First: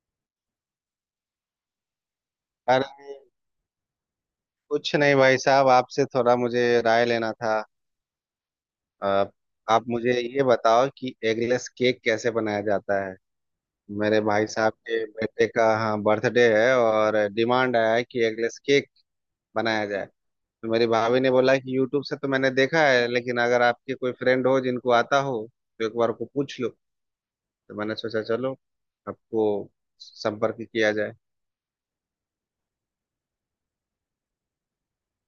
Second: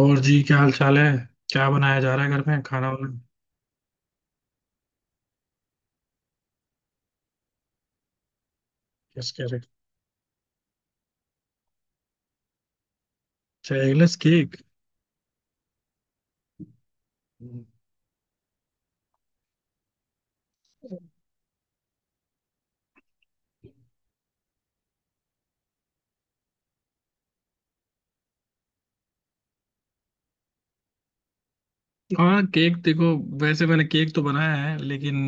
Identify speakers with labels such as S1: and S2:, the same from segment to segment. S1: और जी, क्या हाल चाल है। क्या बनाया जा रहा है घर में, खाना
S2: अरे
S1: वाना।
S2: कुछ नहीं भाई साहब, आपसे थोड़ा मुझे राय लेना था।
S1: यस,
S2: आप
S1: कह रहे।
S2: आप मुझे ये बताओ कि एगलेस केक कैसे बनाया जाता है।
S1: अच्छा, एगलेस
S2: मेरे भाई
S1: केक।
S2: साहब के बेटे का, हाँ, बर्थडे है और डिमांड आया है कि एगलेस केक बनाया जाए। तो मेरी भाभी ने बोला कि यूट्यूब से तो मैंने देखा है, लेकिन अगर आपके कोई फ्रेंड हो जिनको आता हो तो एक बार को पूछ लो। तो मैंने सोचा चलो आपको संपर्क किया जाए।
S1: हाँ, केक देखो, वैसे मैंने केक तो बनाया है, लेकिन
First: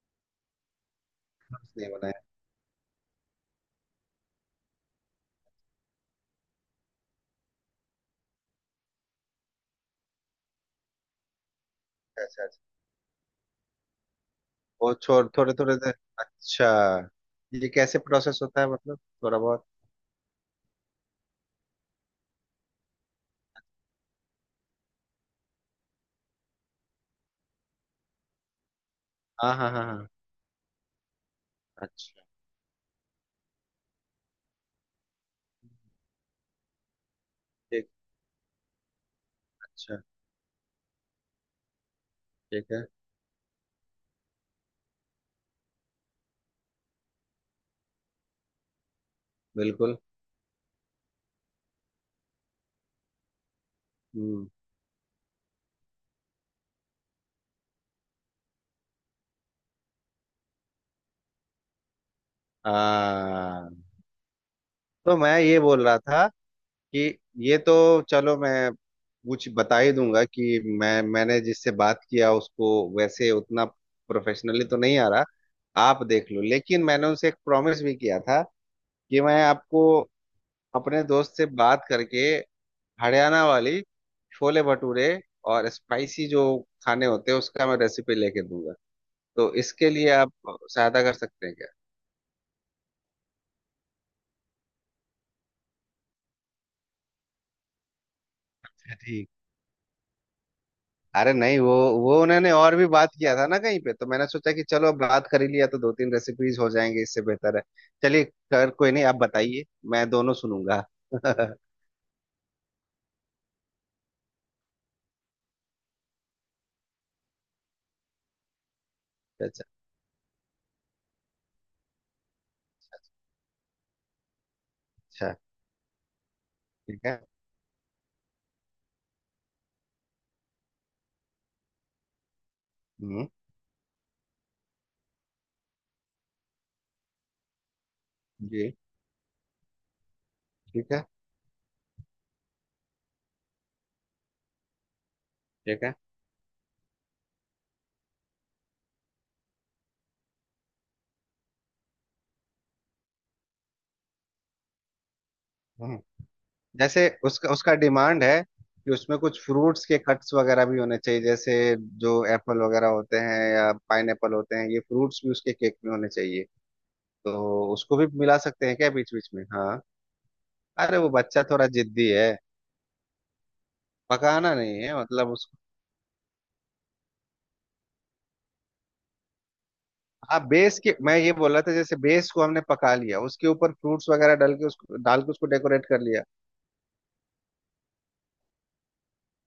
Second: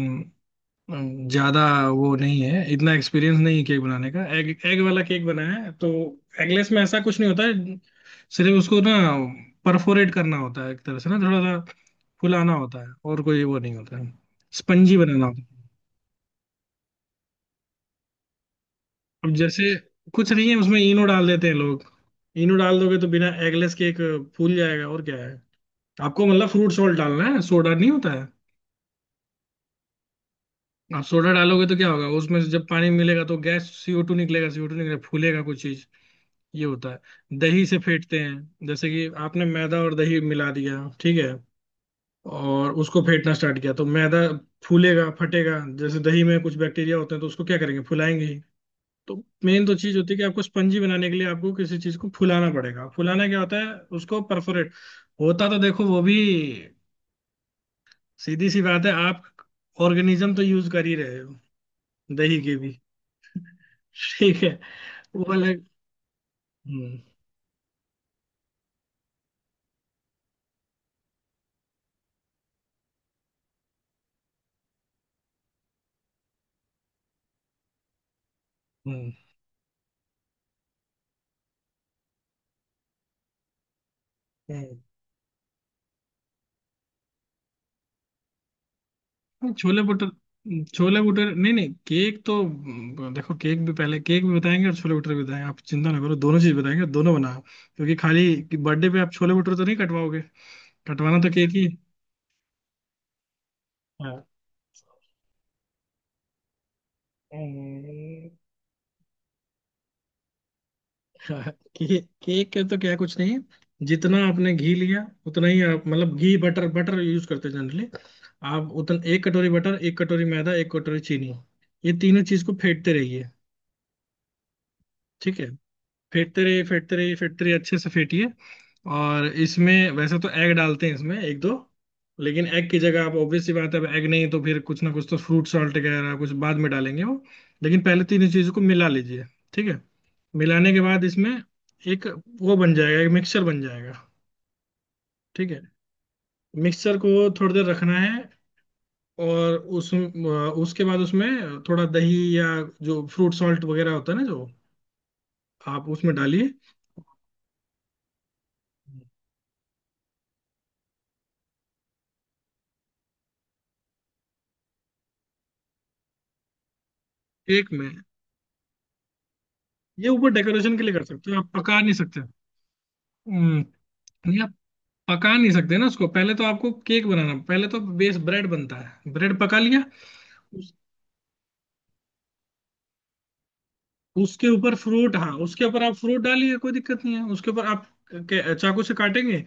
S1: ज्यादा
S2: नहीं
S1: वो
S2: बनाया।
S1: नहीं है, इतना एक्सपीरियंस नहीं है केक बनाने का। एग एग वाला केक बनाया है तो। एगलेस में ऐसा कुछ नहीं होता है, सिर्फ उसको ना परफोरेट करना होता है, एक तरह से ना थोड़ा सा
S2: अच्छा
S1: फुलाना
S2: अच्छा।
S1: होता है, और कोई वो नहीं होता है।
S2: वो
S1: स्पंजी बनाना
S2: छोड़,
S1: होता
S2: थोड़े
S1: है।
S2: थोड़े देर। अच्छा, ये कैसे प्रोसेस होता है, मतलब
S1: अब
S2: थोड़ा
S1: जैसे,
S2: बहुत।
S1: कुछ नहीं है उसमें, इनो डाल देते हैं लोग। इनो डाल दोगे तो बिना एगलेस केक फूल जाएगा, और क्या है, आपको मतलब फ्रूट सॉल्ट डालना है, सोडा नहीं होता है।
S2: हाँ हाँ हाँ हाँ।
S1: आप सोडा डालोगे तो क्या होगा,
S2: अच्छा।
S1: उसमें से जब पानी मिलेगा तो गैस सीओ टू निकलेगा, सीओ टू निकलेगा, फूलेगा कुछ चीज। ये होता है दही से,
S2: ठीक।
S1: फेंटते हैं जैसे कि आपने मैदा और
S2: अच्छा।
S1: दही मिला दिया, ठीक है,
S2: ठीक
S1: और
S2: है।
S1: उसको फेंटना स्टार्ट किया तो मैदा फूलेगा, फटेगा। जैसे दही में कुछ बैक्टीरिया होते हैं, तो उसको क्या करेंगे, फुलाएंगे ही। तो मेन तो चीज
S2: बिल्कुल।
S1: होती है कि आपको स्पंजी बनाने के लिए आपको किसी चीज को फुलाना पड़ेगा। फुलाना क्या होता है, उसको
S2: हम्म।
S1: परफोरेट होता। तो देखो, वो भी सीधी सी बात है, आप ऑर्गेनिज्म तो यूज कर ही रहे हो, दही की भी।
S2: हाँ,
S1: ठीक है,
S2: तो
S1: वो
S2: मैं ये
S1: अलग।
S2: बोल रहा था
S1: हम्म।
S2: कि ये तो चलो, मैं कुछ बता ही दूंगा कि मैंने जिससे बात किया उसको वैसे उतना प्रोफेशनली तो नहीं आ रहा, आप देख लो। लेकिन मैंने उनसे एक प्रॉमिस भी किया था
S1: हम्म।
S2: कि मैं आपको अपने दोस्त से बात करके हरियाणा वाली छोले
S1: हम्म।
S2: भटूरे और स्पाइसी जो खाने होते हैं उसका मैं रेसिपी लेके दूंगा।
S1: नहीं,
S2: तो
S1: छोले
S2: इसके लिए आप
S1: भटूरे, छोले
S2: सहायता कर
S1: भटूरे,
S2: सकते
S1: नहीं
S2: हैं क्या?
S1: नहीं, केक तो देखो, केक भी पहले, केक भी बताएंगे और छोले भटूरे भी बताएंगे, आप चिंता ना करो, दोनों चीज बताएंगे, दोनों बनाओ। क्योंकि खाली बर्थडे
S2: अच्छा,
S1: पे आप
S2: ठीक।
S1: छोले भटूरे तो नहीं कटवाओगे, कटवाना तो
S2: अरे
S1: केक
S2: नहीं,
S1: ही है।
S2: वो उन्होंने और भी बात किया था ना कहीं पे, तो
S1: हाँ।
S2: मैंने सोचा कि चलो अब बात कर ही लिया तो दो तीन रेसिपीज हो जाएंगे, इससे बेहतर है। चलिए,
S1: हम्म।
S2: कर कोई नहीं, आप बताइए, मैं दोनों सुनूंगा। अच्छा।
S1: केक, केक के तो क्या, कुछ नहीं है। जितना आपने घी लिया उतना ही आप, मतलब घी बटर, बटर यूज करते हैं जनरली आप, उतना एक कटोरी बटर, एक कटोरी मैदा, एक कटोरी चीनी, ये तीनों चीज को फेंटते रहिए।
S2: अच्छा।
S1: ठीक है, फेंटते रहिए, फेंटते
S2: ठीक
S1: रहिए,
S2: है।
S1: फेंटते रहिए, अच्छे से फेंटिए। और इसमें वैसे तो एग डालते हैं इसमें एक दो, लेकिन एग की जगह आप,
S2: हम्म।
S1: ऑब्वियस सी बात है, अब एग नहीं तो फिर कुछ ना कुछ तो, फ्रूट सॉल्ट वगैरह कुछ बाद में डालेंगे वो, लेकिन पहले तीनों चीजों को
S2: जी।
S1: मिला लीजिए। ठीक है, मिलाने के
S2: ठीक
S1: बाद
S2: है।
S1: इसमें एक, वो बन जाएगा, एक मिक्सचर बन जाएगा। ठीक है,
S2: ठीक है।
S1: मिक्सचर को थोड़ी देर रखना है, और उस उसके बाद उसमें थोड़ा दही, या जो फ्रूट सॉल्ट वगैरह होता है ना, जो आप
S2: हम्म,
S1: उसमें डालिए।
S2: जैसे उसका उसका डिमांड है कि उसमें कुछ फ्रूट्स के कट्स वगैरह भी होने चाहिए। जैसे जो एप्पल वगैरह होते हैं या पाइनएप्पल होते हैं, ये फ्रूट्स भी उसके केक में होने चाहिए। तो
S1: एक में
S2: उसको भी मिला सकते हैं क्या बीच बीच में, हाँ?
S1: ये ऊपर डेकोरेशन के लिए
S2: अरे
S1: कर
S2: वो
S1: सकते हो,
S2: बच्चा
S1: आप
S2: थोड़ा
S1: पका नहीं
S2: जिद्दी
S1: सकते।
S2: है।
S1: हम्म, नहीं, आप
S2: पकाना नहीं है मतलब
S1: पका नहीं
S2: उसको।
S1: सकते ना उसको। पहले तो आपको केक बनाना, पहले तो बेस ब्रेड बनता है, ब्रेड पका लिया,
S2: हाँ, बेस के, मैं ये बोल रहा था, जैसे बेस को हमने पका लिया, उसके ऊपर फ्रूट्स वगैरह
S1: उसके
S2: डाल के,
S1: ऊपर
S2: उसको
S1: फ्रूट।
S2: डाल के
S1: हाँ,
S2: उसको
S1: उसके ऊपर
S2: डेकोरेट
S1: आप
S2: कर
S1: फ्रूट
S2: लिया।
S1: डालिए, कोई दिक्कत नहीं है। उसके ऊपर आप चाकू से काटेंगे,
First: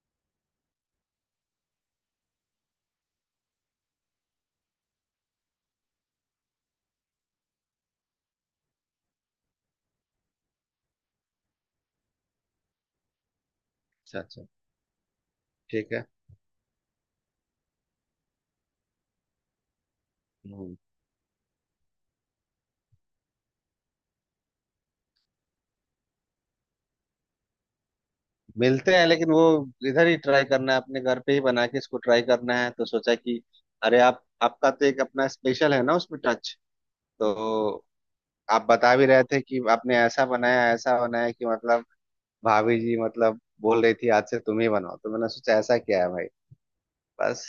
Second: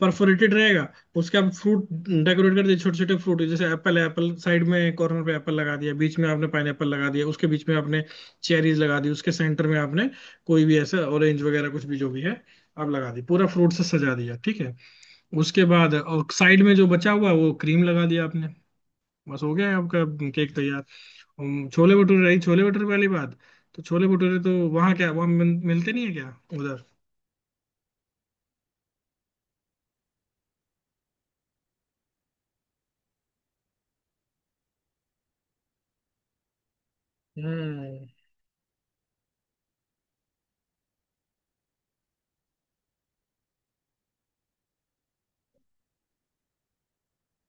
S1: परफोरेटेड रहेगा, उसके आप फ्रूट डेकोरेट कर दिए, छोटे छोटे फ्रूट, जैसे एप्पल है, एप्पल साइड में कॉर्नर पे एप्पल लगा दिया, बीच में आपने पाइनएप्पल लगा दिया, उसके बीच में आपने चेरीज लगा दी, उसके सेंटर में आपने कोई भी ऐसा ऑरेंज वगैरह कुछ भी जो भी है आप लगा दी, पूरा फ्रूट से सजा
S2: अच्छा
S1: दिया।
S2: अच्छा।
S1: ठीक है, उसके
S2: ठीक
S1: बाद
S2: है।
S1: और साइड में जो बचा हुआ है वो क्रीम लगा दिया आपने, बस हो गया है आपका केक
S2: हम्म।
S1: तैयार। हम, छोले भटूरे, रही छोले भटूरे वाली बात। तो छोले भटूरे तो वहाँ क्या, वहाँ मिलते नहीं है क्या उधर।
S2: मिलते हैं, लेकिन वो इधर ही ट्राई करना है, अपने घर पे ही बना के इसको ट्राई करना है। तो सोचा कि अरे आप, आपका तो एक अपना स्पेशल है ना उसमें टच। तो
S1: हम्म।
S2: आप बता भी रहे थे कि आपने ऐसा बनाया, ऐसा बनाया कि, मतलब भाभी जी मतलब बोल रही थी आज से तुम ही बनाओ, तो मैंने सोचा ऐसा क्या है भाई। बस।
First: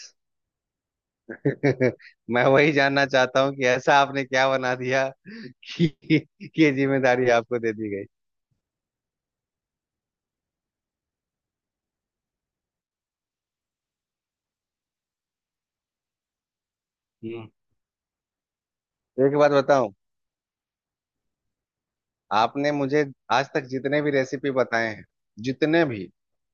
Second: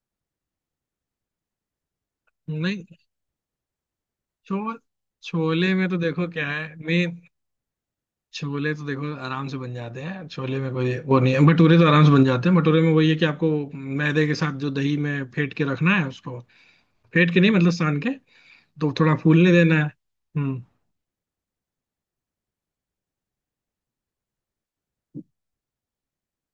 S2: मैं वही
S1: नहीं,
S2: जानना चाहता हूँ कि ऐसा आपने क्या
S1: छो,
S2: बना दिया
S1: छोले में
S2: कि
S1: तो देखो क्या
S2: कि ये
S1: है, मैं।
S2: जिम्मेदारी आपको दे दी गई।
S1: छोले तो देखो आराम से बन जाते हैं, छोले में कोई वो नहीं है। भटूरे तो आराम से बन जाते हैं, भटूरे में वही है कि आपको मैदे के साथ जो दही में फेंट के रखना है उसको, फेंट के
S2: हम्म।
S1: नहीं मतलब सान के, तो थोड़ा
S2: एक बात
S1: फूलने देना है।
S2: बताऊं,
S1: हम्म
S2: आपने मुझे आज तक जितने भी रेसिपी बताए हैं, जितने भी,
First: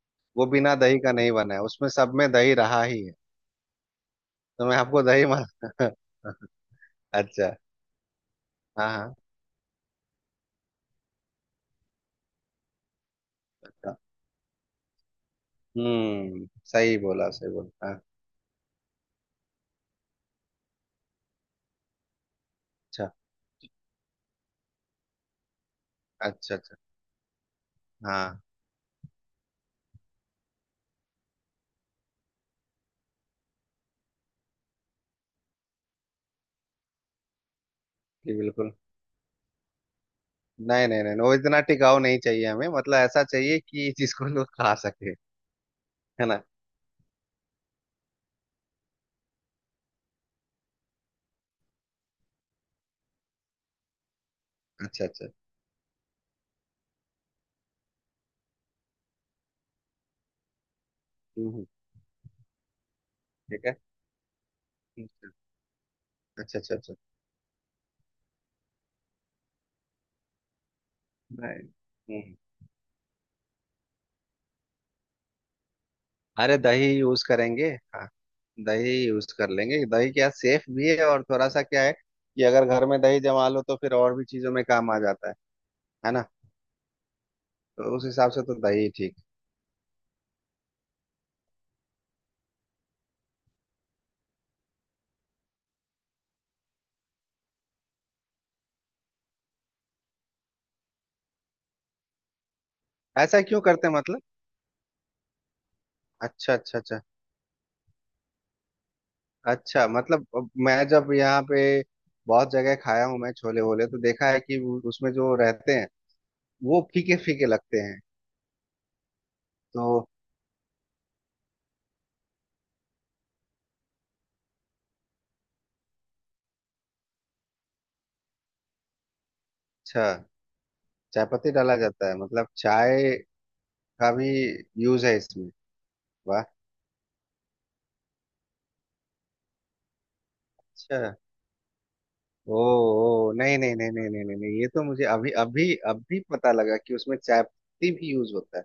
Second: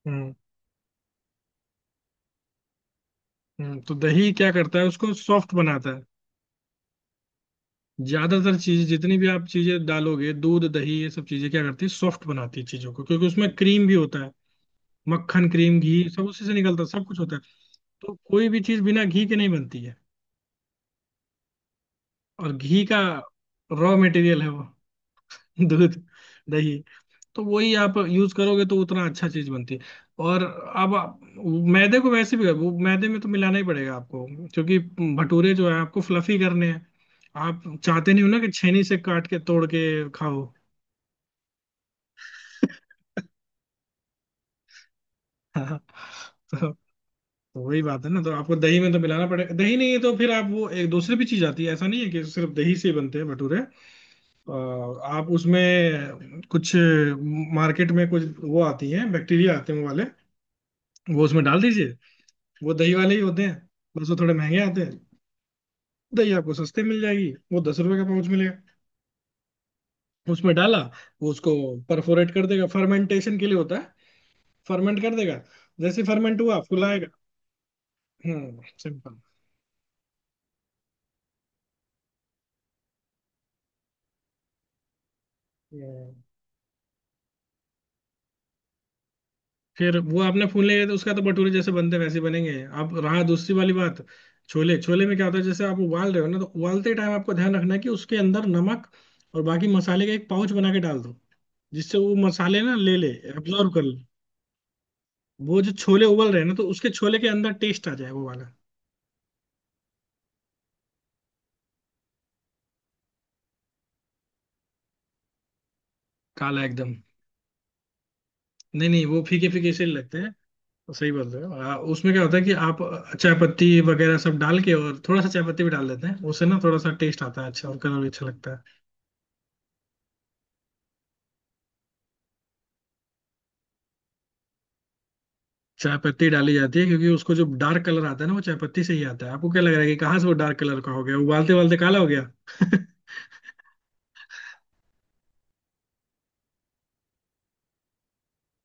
S1: हम्म
S2: वो बिना दही का नहीं बना है, उसमें सब में दही रहा ही है।
S1: तो दही क्या
S2: तो मैं
S1: करता है,
S2: आपको
S1: उसको
S2: दही मान
S1: सॉफ्ट बनाता है।
S2: अच्छा।
S1: ज्यादातर चीज,
S2: हाँ हाँ।
S1: जितनी भी आप चीजें डालोगे, दूध दही, ये सब चीजें क्या करती है, सॉफ्ट बनाती है चीजों को। क्योंकि उसमें क्रीम भी
S2: अच्छा।
S1: होता है, मक्खन, क्रीम, घी सब उसी
S2: हम्म,
S1: से निकलता है,
S2: सही
S1: सब कुछ
S2: बोला,
S1: होता है।
S2: सही बोला, हाँ।
S1: तो कोई भी चीज बिना घी के नहीं बनती है, और घी का
S2: अच्छा
S1: रॉ मटेरियल है वो, दूध,
S2: अच्छा अच्छा।
S1: दही। तो वही आप यूज
S2: हाँ,
S1: करोगे तो उतना अच्छा चीज बनती है। और अब आप मैदे को वैसे भी, वो मैदे में तो मिलाना ही पड़ेगा आपको, क्योंकि भटूरे जो है आपको फ्लफी करने हैं, आप चाहते नहीं हो
S2: जी
S1: ना कि
S2: बिल्कुल।
S1: छेनी से काट के तोड़ के खाओ।
S2: नहीं नहीं नहीं, वो इतना टिकाऊ नहीं चाहिए हमें, मतलब ऐसा चाहिए कि जिसको लोग खा सके।
S1: हाँ,
S2: है ना?
S1: तो तो वही बात है ना, तो आपको दही में तो मिलाना पड़ेगा। दही नहीं है तो फिर आप, वो एक दूसरी भी चीज आती है, ऐसा नहीं है कि सिर्फ दही से ही बनते हैं भटूरे।
S2: अच्छा अच्छा।
S1: आप उसमें कुछ, मार्केट में कुछ वो आती है, बैक्टीरिया आते हैं वो वाले, वो उसमें
S2: हम्म,
S1: डाल
S2: हम्म।
S1: दीजिए, वो दही वाले ही होते हैं,
S2: ठीक है।
S1: बस वो थोड़े महंगे आते हैं। दही आपको
S2: अच्छा अच्छा अच्छा
S1: सस्ते
S2: अच्छा।
S1: मिल जाएगी, वो दस रुपए का पाउच मिलेगा, उसमें डाला, वो उसको
S2: नहीं।
S1: परफोरेट
S2: हम्म।
S1: कर देगा, फर्मेंटेशन के लिए होता है, फर्मेंट कर देगा, जैसे फर्मेंट
S2: अरे
S1: हुआ
S2: दही
S1: फुलाएगा।
S2: यूज करेंगे। हाँ,
S1: हम्म
S2: दही यूज कर लेंगे। दही क्या, सेफ भी है, और थोड़ा सा क्या है कि अगर घर में दही जमा लो तो फिर और भी चीजों में काम आ जाता है। है
S1: सिंपल।
S2: ना? तो उस हिसाब से तो दही ठीक
S1: फिर वो आपने फूल नहीं रहे तो उसका, तो भटूरे जैसे बनते हैं, वैसे बनेंगे। अब रहा दूसरी वाली बात, छोले, छोले में क्या होता है, जैसे आप उबाल रहे हो ना, तो उबालते टाइम आपको ध्यान रखना है कि उसके अंदर नमक और बाकी मसाले का एक पाउच बना के डाल दो, जिससे वो मसाले ना ले ले,
S2: है। ऐसा क्यों
S1: एब्जॉर्व कर
S2: करते हैं
S1: ले।
S2: मतलब?
S1: वो जो छोले उबल रहे हैं ना,
S2: अच्छा
S1: तो
S2: अच्छा
S1: उसके
S2: अच्छा।
S1: छोले के अंदर टेस्ट आ जाए वो वाला,
S2: अच्छा, मतलब अब मैं जब यहाँ पे बहुत जगह खाया हूँ मैं छोले वोले, तो देखा है कि वो- उसमें जो रहते हैं
S1: काला
S2: वो
S1: एकदम।
S2: फीके फीके लगते हैं।
S1: नहीं नहीं, वो फीके फीके से
S2: तो
S1: लगते हैं तो, सही बोल रहे हो। उसमें क्या होता है कि आप चाय पत्ती वगैरह सब डाल के, और थोड़ा सा चाय पत्ती भी डाल देते हैं, उससे ना थोड़ा सा टेस्ट आता है अच्छा, और कलर भी अच्छा लगता है।
S2: अच्छा, चाय पत्ती डाला जाता है? मतलब चाय का भी यूज है इसमें?
S1: चाय पत्ती
S2: वाह।
S1: डाली जाती है क्योंकि उसको जो डार्क कलर आता है ना, वो चाय पत्ती से ही आता है, आपको क्या लग रहा है कि कहाँ से वो डार्क कलर का
S2: अच्छा।
S1: हो गया, उबालते उबालते काला हो गया।
S2: ओ ओ नहीं नहीं नहीं नहीं नहीं नहीं नहीं, ये तो मुझे अभी अभी अभी पता लगा कि उसमें चाय भी यूज होता है।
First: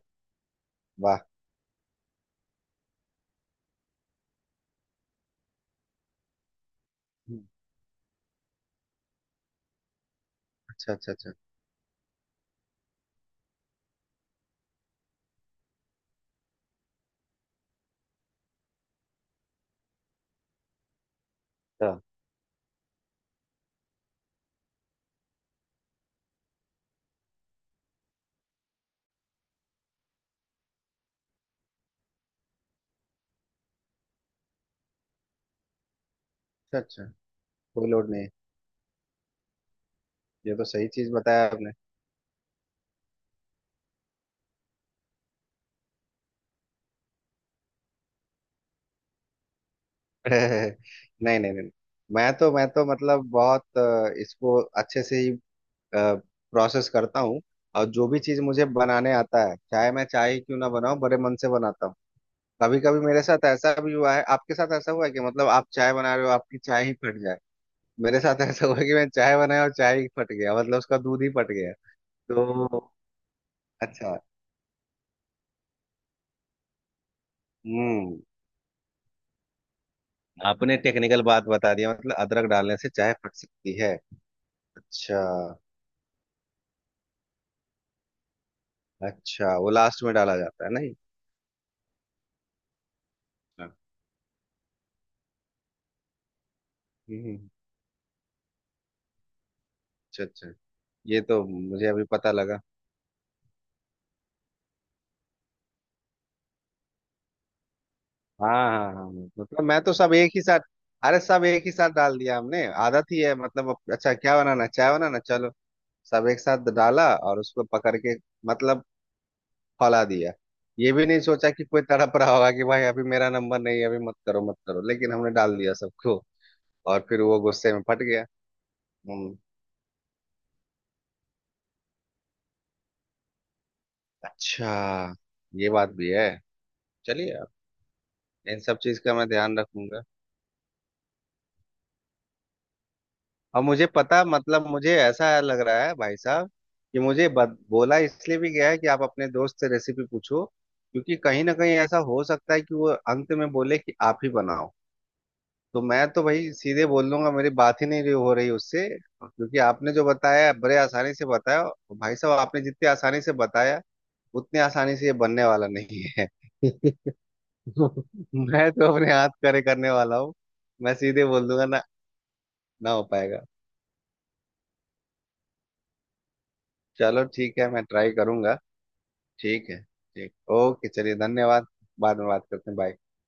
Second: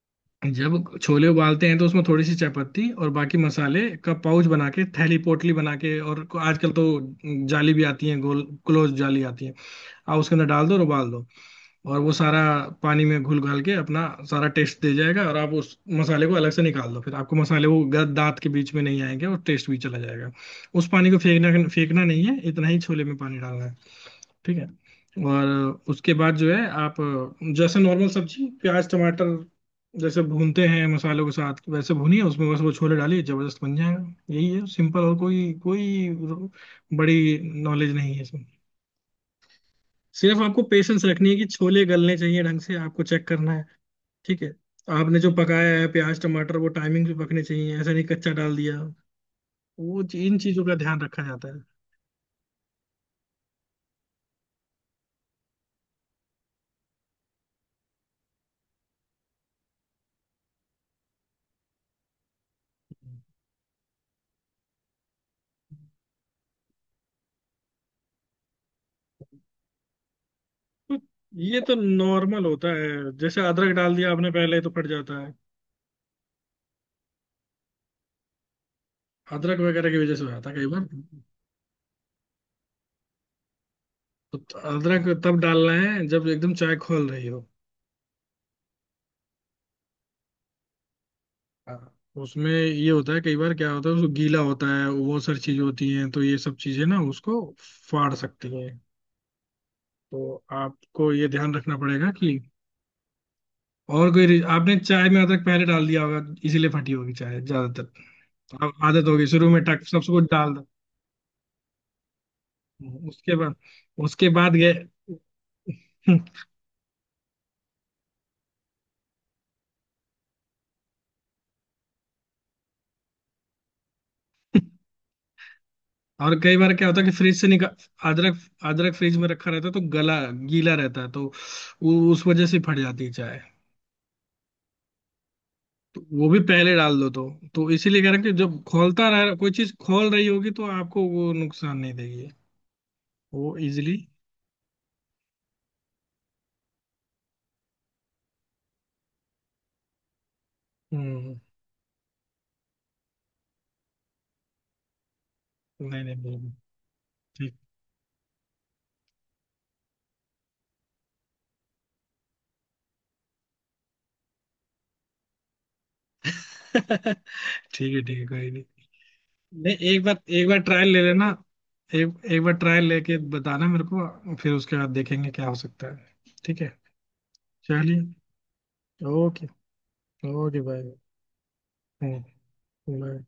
S1: जब
S2: वाह।
S1: छोले उबालते हैं तो उसमें थोड़ी सी चाय पत्ती और बाकी मसाले का पाउच बना के, थैली पोटली बना के, और आजकल तो
S2: हम्म।
S1: जाली भी आती है, गोल क्लोज जाली आती है, आप उसके अंदर डाल दो और
S2: अच्छा
S1: उबाल
S2: अच्छा
S1: दो,
S2: अच्छा
S1: और वो सारा पानी में घुल घाल के अपना सारा टेस्ट दे जाएगा, और आप उस मसाले को अलग से निकाल दो, फिर आपको मसाले वो दांत के बीच में नहीं आएंगे, और टेस्ट भी चला जाएगा। उस पानी को फेंकना,
S2: अच्छा।
S1: फेंकना नहीं है, इतना ही छोले में पानी डालना है। ठीक है, और उसके बाद जो है आप जैसे नॉर्मल सब्जी प्याज टमाटर जैसे भूनते हैं मसालों के साथ, वैसे भूनिए उसमें बस वो छोले डालिए, जबरदस्त बन जाएगा, यही है सिंपल, और कोई कोई
S2: अच्छा अच्छा,
S1: बड़ी
S2: कोई
S1: नॉलेज
S2: लोड
S1: नहीं है
S2: नहीं।
S1: इसमें। सिर्फ
S2: ये
S1: आपको
S2: तो सही
S1: पेशेंस
S2: चीज
S1: रखनी है कि
S2: बताया आपने।
S1: छोले गलने चाहिए ढंग से, आपको चेक करना है। ठीक है, आपने जो पकाया है, प्याज टमाटर, वो टाइमिंग पे पकने चाहिए, ऐसा नहीं कच्चा डाल दिया, वो इन चीजों का ध्यान रखा
S2: नहीं
S1: जाता
S2: नहीं
S1: है।
S2: नहीं, मैं तो, मैं तो मतलब बहुत इसको अच्छे से ही प्रोसेस करता हूँ। और जो भी चीज मुझे बनाने आता है, चाहे मैं चाय ही क्यों ना बनाऊं, बड़े मन से बनाता हूँ। कभी कभी मेरे साथ ऐसा भी हुआ है, आपके साथ ऐसा हुआ है कि मतलब आप चाय बना रहे हो, आपकी चाय ही फट जाए? मेरे साथ ऐसा हुआ कि मैं चाय बनाया और चाय ही फट गया, मतलब
S1: तो
S2: उसका दूध ही फट
S1: ये
S2: गया।
S1: तो नॉर्मल होता
S2: तो
S1: है, जैसे अदरक डाल दिया
S2: अच्छा।
S1: आपने पहले तो फट जाता है,
S2: हम्म।
S1: अदरक वगैरह की वजह से हो जाता है कई
S2: आपने
S1: बार,
S2: टेक्निकल बात बता दिया, मतलब अदरक डालने से चाय फट सकती है।
S1: तो अदरक
S2: अच्छा।
S1: तब डालना है जब एकदम चाय खोल रही हो।
S2: अच्छा, वो लास्ट में डाला जाता है, नहीं?
S1: हाँ। उसमें ये होता है कई बार,
S2: अच्छा।
S1: क्या होता है उसको गीला होता है, वो सारी चीजें होती हैं, तो ये सब चीजें ना उसको
S2: हम्म।
S1: फाड़ सकती हैं।
S2: अच्छा
S1: तो
S2: अच्छा।
S1: आपको
S2: ये
S1: ये
S2: तो
S1: ध्यान रखना
S2: मुझे अभी
S1: पड़ेगा
S2: पता
S1: कि,
S2: लगा।
S1: और कोई आपने चाय में अदरक पहले डाल दिया होगा, इसीलिए फटी होगी चाय
S2: हाँ
S1: ज्यादातर। अब
S2: हाँ हाँ,
S1: आदत होगी शुरू
S2: मतलब
S1: में
S2: मैं
S1: टक
S2: तो
S1: सब
S2: सब
S1: कुछ
S2: एक ही
S1: डाल
S2: साथ। अरे सब एक ही साथ डाल दिया हमने,
S1: दो,
S2: आदत ही
S1: उसके
S2: है
S1: बाद
S2: मतलब। अब- अच्छा,
S1: उसके
S2: क्या
S1: बाद
S2: बनाना?
S1: गए।
S2: चाय बनाना, चलो। सब एक साथ डाला और उसको पकड़ के मतलब फैला दिया। ये भी नहीं सोचा कि कोई तड़प रहा होगा कि भाई अभी मेरा नंबर नहीं है, अभी मत करो, मत करो, लेकिन हमने डाल दिया सबको।
S1: और कई बार क्या होता है
S2: और
S1: कि
S2: फिर वो
S1: फ्रिज से
S2: गुस्से में फट
S1: निकाल,
S2: गया।
S1: अदरक, अदरक फ्रिज में
S2: हम्म।
S1: रखा रहता है तो गला गीला रहता है, तो उस वजह से फट जाती है चाय,
S2: अच्छा, ये बात
S1: तो
S2: भी है।
S1: वो भी पहले डाल दो तो।
S2: चलिए, अब
S1: तो इसीलिए कह रहा कि
S2: इन
S1: जब
S2: सब चीज
S1: खोलता
S2: का मैं
S1: रह, कोई
S2: ध्यान
S1: चीज
S2: रखूंगा।
S1: खोल रही होगी तो आपको वो नुकसान नहीं देगी, वो
S2: और मुझे
S1: इजिली।
S2: पता, मतलब मुझे ऐसा लग रहा है भाई साहब कि मुझे बोला इसलिए भी गया है कि आप अपने दोस्त से रेसिपी पूछो, क्योंकि
S1: हम्म।
S2: कहीं ना कहीं ऐसा हो सकता है कि वो अंत में बोले कि आप ही बनाओ। तो
S1: नहीं
S2: मैं
S1: नहीं,
S2: तो
S1: बिल्कुल
S2: भाई सीधे बोल लूंगा मेरी
S1: ठीक।
S2: बात ही नहीं रही- हो रही उससे, क्योंकि आपने जो बताया बड़े आसानी से बताया। और भाई साहब, आपने जितनी आसानी से बताया उतनी आसानी से ये बनने वाला नहीं है।
S1: ठीक है, ठीक है, कोई नहीं।
S2: मैं तो अपने हाथ खड़े
S1: नहीं,
S2: करने
S1: एक
S2: वाला
S1: बार
S2: हूँ।
S1: एक बार ट्रायल
S2: मैं
S1: ले
S2: सीधे
S1: लेना,
S2: बोल दूंगा ना,
S1: एक एक बार ट्रायल
S2: ना हो
S1: लेके
S2: पाएगा।
S1: बताना मेरे को, फिर उसके बाद देखेंगे क्या हो सकता है। ठीक है,
S2: चलो ठीक है, मैं
S1: चलिए,
S2: ट्राई करूंगा।
S1: ओके।
S2: ठीक है। ठीक।
S1: Okay, bye.
S2: ओके, चलिए, धन्यवाद। बाद में बात करते हैं, बाय।
S1: बाय।